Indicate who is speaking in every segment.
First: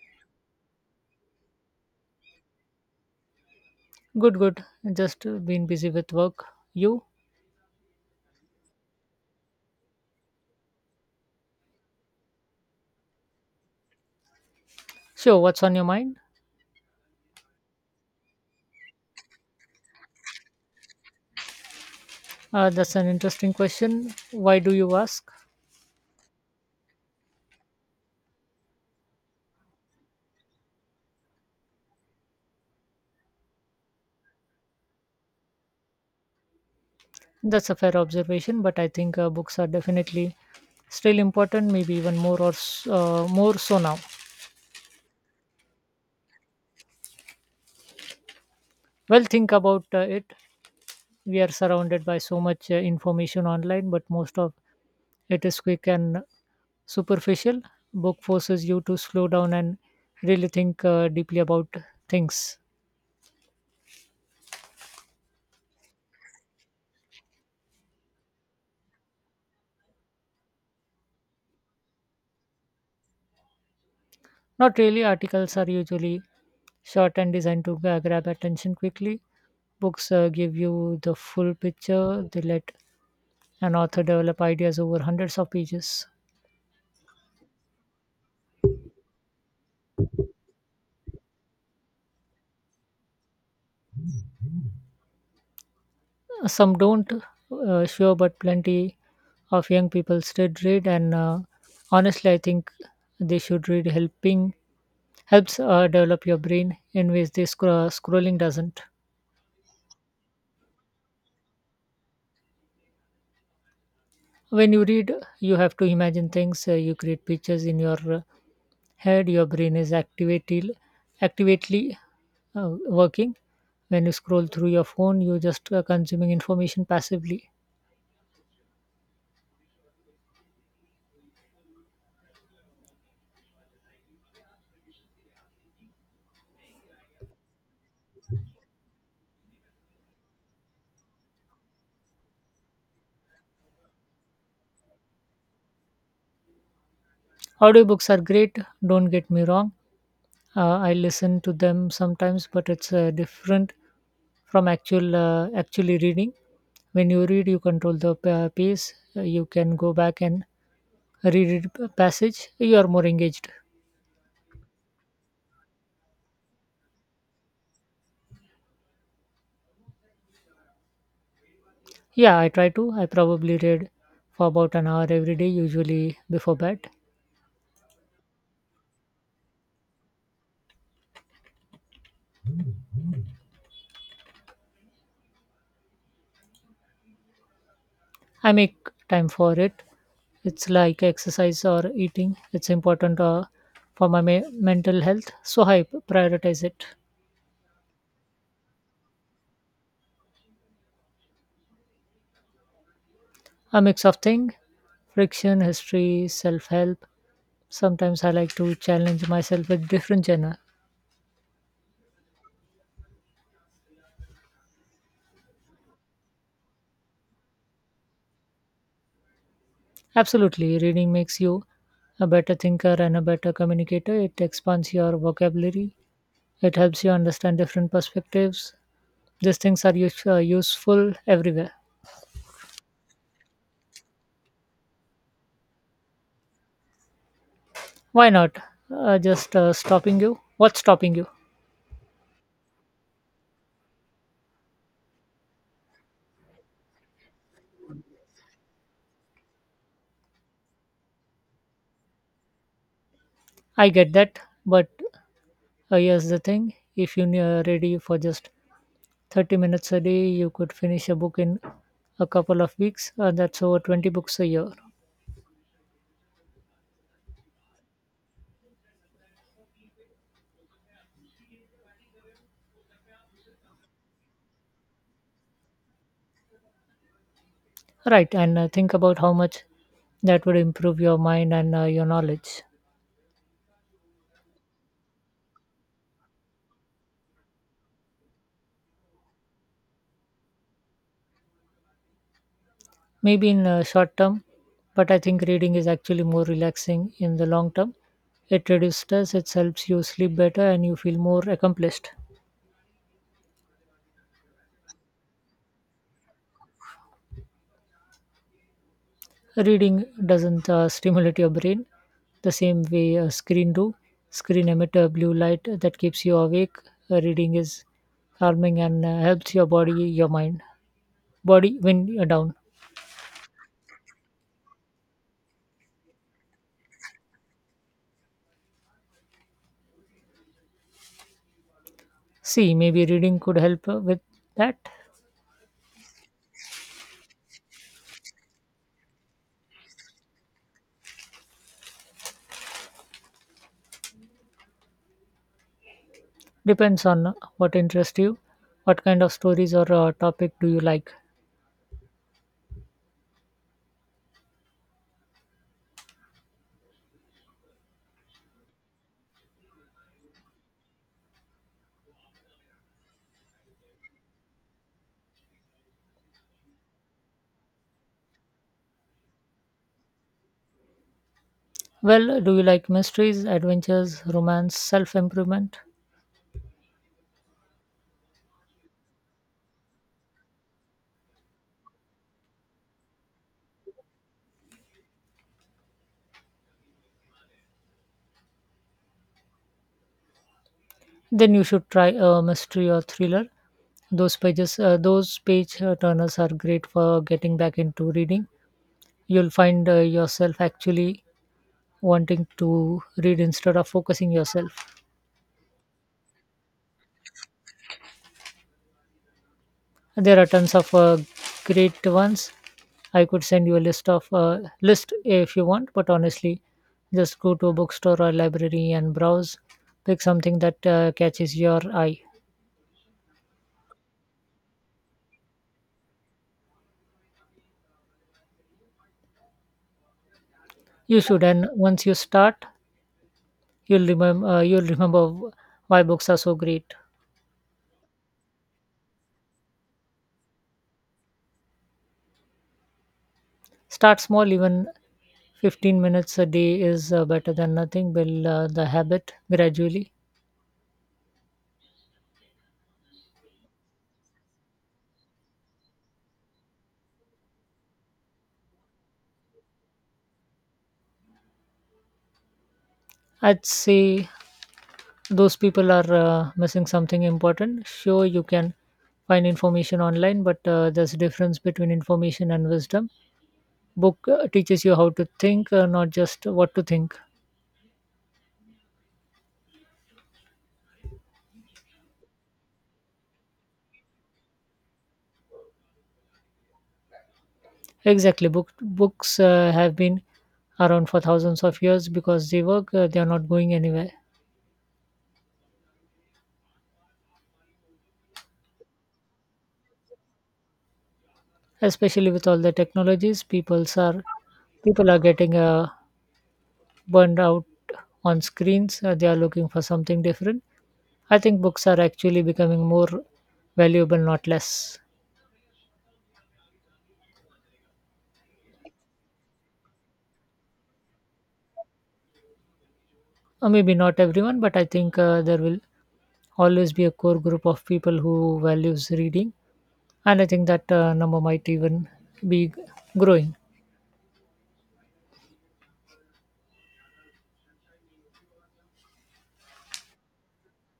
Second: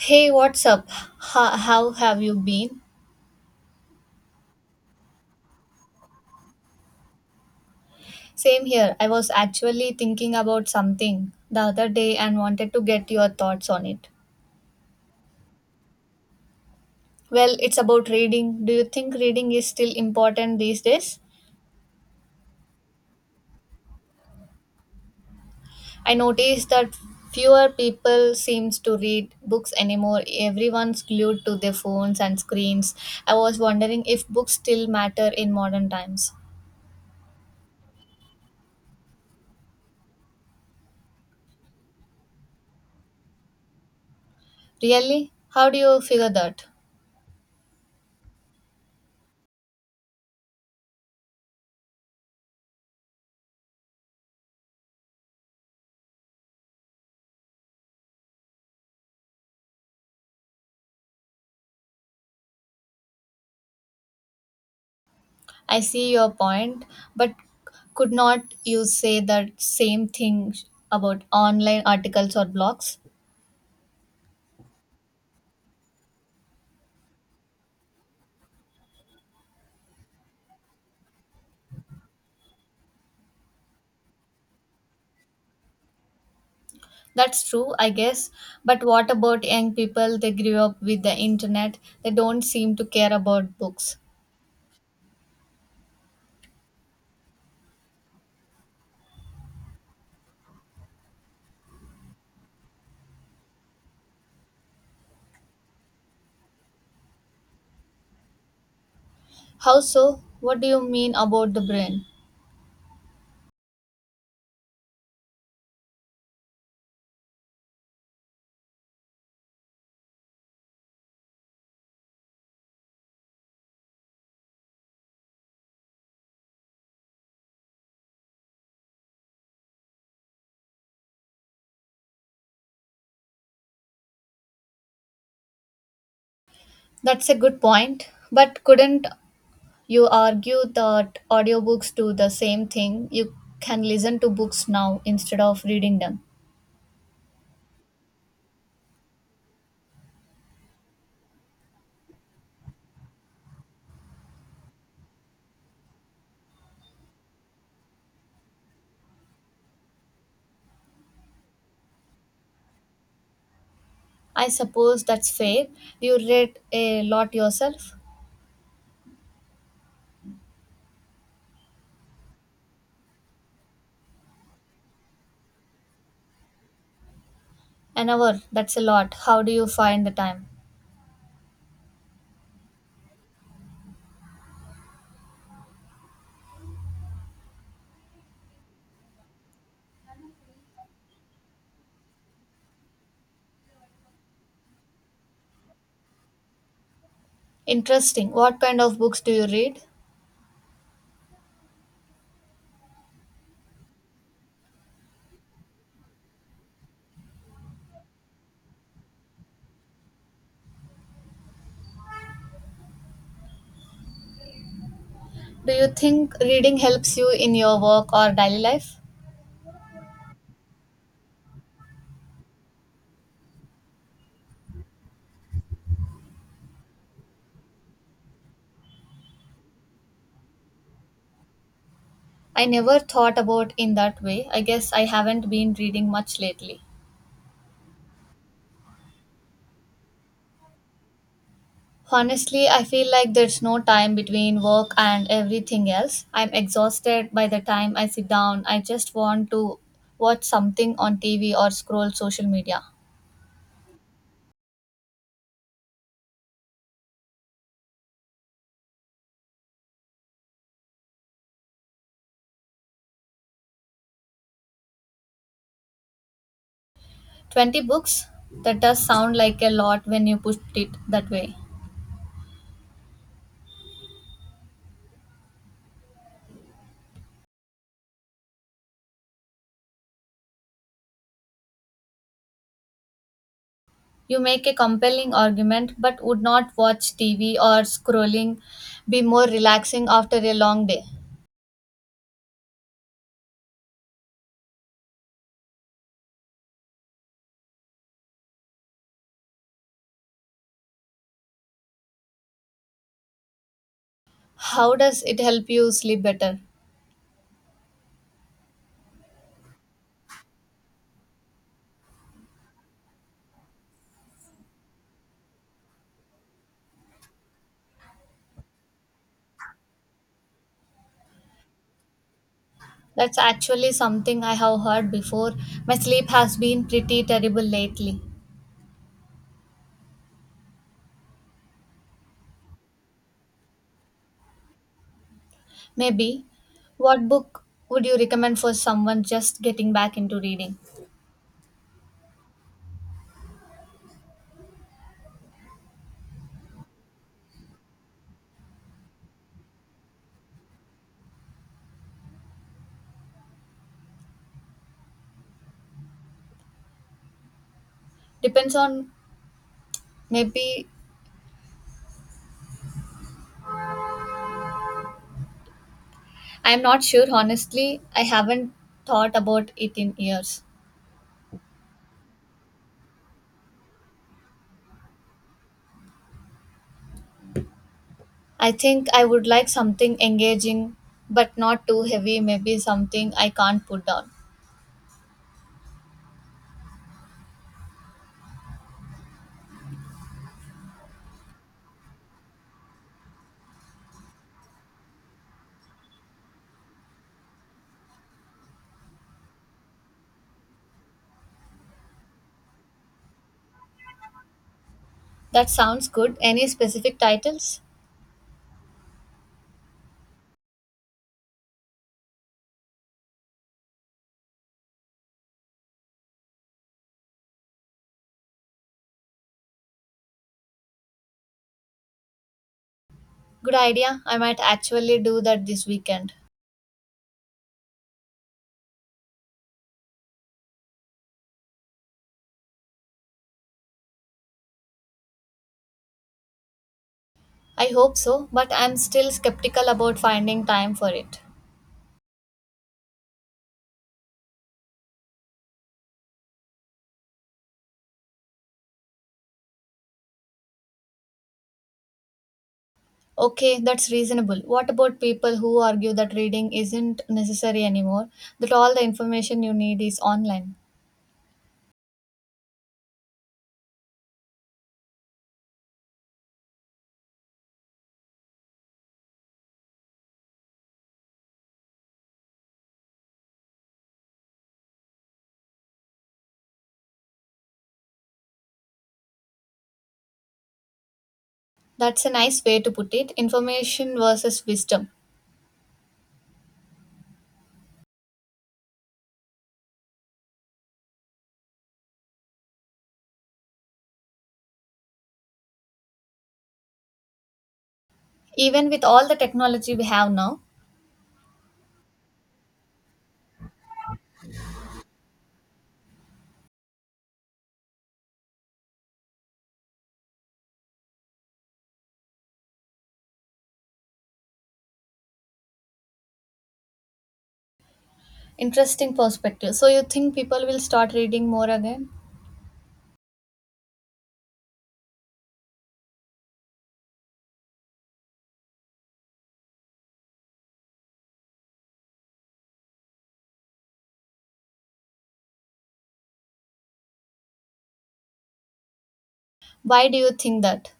Speaker 1: Hey, what's up? How have you been?
Speaker 2: Good, good. Just been busy with work. You?
Speaker 1: Same here. I was actually thinking about something the other day and wanted to get your thoughts on it.
Speaker 2: Sure, what's on your mind?
Speaker 1: Well, it's about reading. Do you think reading is still important these days?
Speaker 2: That's an interesting question. Why do you ask?
Speaker 1: I noticed that fewer people seems to read books anymore. Everyone's glued to their phones and screens. I was wondering if books still matter in modern times.
Speaker 2: That's a fair observation, but I think books are definitely still important, maybe even more more so now.
Speaker 1: Really? How do you figure that?
Speaker 2: Well, think about it. We are surrounded by so much information online, but most of it is quick and superficial. Book forces you to slow down and really think deeply about things.
Speaker 1: I see your point, but could not you say that same thing about online articles or blogs?
Speaker 2: Not really, articles are usually short and designed to grab attention quickly. Books give you the full picture, they let an author develop ideas over hundreds of pages.
Speaker 1: That's true, I guess. But what about young people? They grew up with the internet. They don't seem to care about books.
Speaker 2: Some don't, sure, but plenty of young people still read, and honestly, I think they should read helping helps develop your brain in ways this scrolling doesn't.
Speaker 1: How so? What do you mean about the brain?
Speaker 2: When you read, you have to imagine things. You create pictures in your head. Your brain is activated, actively working. When you scroll through your phone, you're just consuming information passively.
Speaker 1: That's a good point. But couldn't you argue that audiobooks do the same thing? You can listen to books now instead of reading them.
Speaker 2: Audiobooks are great, don't get me wrong. I listen to them sometimes, but it's different from actually reading. When you read, you control the pace. You can go back and read a passage. You are more engaged.
Speaker 1: I suppose that's fair. Do you read a lot yourself?
Speaker 2: Yeah, I try to. I probably read for about an hour every day, usually before bed.
Speaker 1: An hour, that's a lot. How do you find the time?
Speaker 2: I make time for it. It's like exercise or eating. It's important for mental health, so I prioritize it.
Speaker 1: Interesting. What kind of books do you read?
Speaker 2: A mix of things: friction, history, self help. Sometimes I like to challenge myself with different genre.
Speaker 1: Do you think reading helps you in your work or daily life?
Speaker 2: Absolutely, reading makes you a better thinker and a better communicator. It expands your vocabulary. It helps you understand different perspectives. These things are useful everywhere.
Speaker 1: I never thought about in that way. I guess I haven't been reading much lately.
Speaker 2: Why not? Just stopping you. What's stopping you?
Speaker 1: Honestly, I feel like there's no time between work and everything else. I'm exhausted by the time I sit down. I just want to watch something on TV or scroll social media.
Speaker 2: I get that, but here's the thing: if you are ready for just 30 minutes a day, you could finish a book in a couple of weeks. That's over 20 books a year,
Speaker 1: 20 books? That does sound like a lot when you put it that way.
Speaker 2: right? And think about how much that would improve your mind and your knowledge.
Speaker 1: You make a compelling argument, but would not watch TV or scrolling be more relaxing after a long day?
Speaker 2: Maybe in a short term, but I think reading is actually more relaxing in the long term. It reduces stress, it helps you sleep better, and you feel more accomplished.
Speaker 1: How does it help you sleep better?
Speaker 2: Reading doesn't stimulate your brain the same way a screen do. Screen emit a blue light that keeps you awake. Reading is calming and helps your body, your mind, body when you're down.
Speaker 1: That's actually something I have heard before. My sleep has been pretty terrible lately.
Speaker 2: See, maybe reading could help with that.
Speaker 1: Maybe. What book would you recommend for someone just getting back into reading?
Speaker 2: Depends on what interests you. What kind of stories or topic do you like?
Speaker 1: Depends on maybe I'm not sure, honestly. I haven't thought about it in years.
Speaker 2: Well, do you like mysteries, adventures, romance, self improvement?
Speaker 1: I think I would like something engaging but not too heavy, maybe something I can't put down.
Speaker 2: Then you should try a mystery or thriller. Those page turners are great for getting back into reading. You'll find yourself actually wanting to read instead of focusing yourself.
Speaker 1: That sounds good. Any specific titles?
Speaker 2: There are tons of great ones. I could send you a list of list if you want, but honestly, just go to a bookstore or library and browse. Pick something that catches your eye.
Speaker 1: Good idea. I might actually do that this weekend.
Speaker 2: You should, and once you start, you'll remember why books are so great.
Speaker 1: I hope so, but I'm still skeptical about finding time for it.
Speaker 2: Start small, even 15 minutes a day is better than nothing. Build the habit gradually.
Speaker 1: Okay, that's reasonable. What about people who argue that reading isn't necessary anymore, that all the information you need is online?
Speaker 2: I'd say those people are missing something important. Sure, you can find information online, but there's a difference between information and wisdom. Book teaches you how to think, not just what to think.
Speaker 1: That's a nice way to put it, information versus wisdom.
Speaker 2: Exactly. Books have been around for thousands of years because they work. They are not going anywhere.
Speaker 1: Even with all the technology we have now,
Speaker 2: Especially with all the technologies, people are getting burned out on screens. They are looking for something different. I think books are actually becoming more valuable, not less.
Speaker 1: interesting perspective. So, you think people will start reading more again?
Speaker 2: Maybe not everyone, but I think there will always be a core group of people who values reading, and I think that number might even be growing.
Speaker 1: Why do you think that?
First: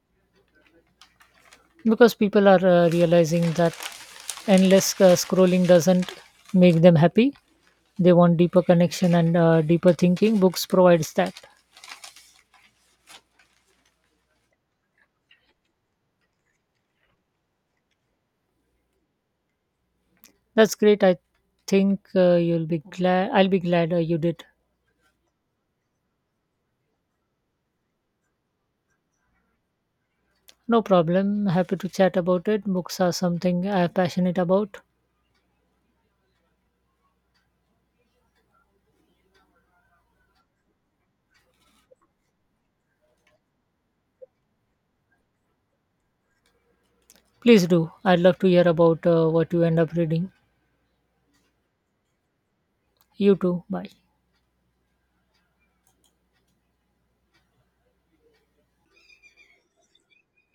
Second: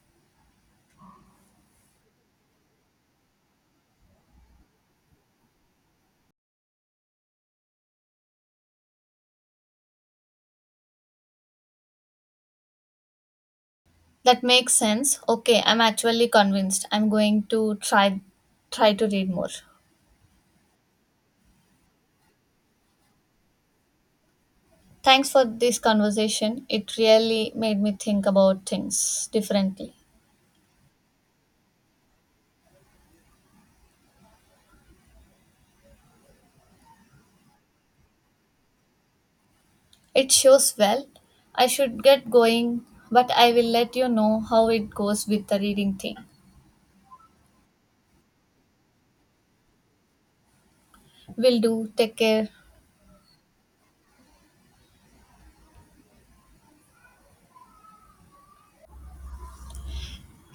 Speaker 2: Because people are realizing that endless scrolling doesn't make them happy. They want deeper connection and deeper thinking. Books provides that.
Speaker 1: That makes sense. Okay, I'm actually convinced. I'm going to try to read more.
Speaker 2: That's great. I think you'll be glad I'll be glad you did.
Speaker 1: Thanks for this conversation. It really made me think about things differently.
Speaker 2: No problem, happy to chat about it. Books are something I'm passionate about.
Speaker 1: It shows well. I should get going, but I will let you know how it goes with the reading thing.
Speaker 2: Please do. I'd love to hear about what you end up reading.
Speaker 1: Will do. Take care.
Speaker 2: You too, bye.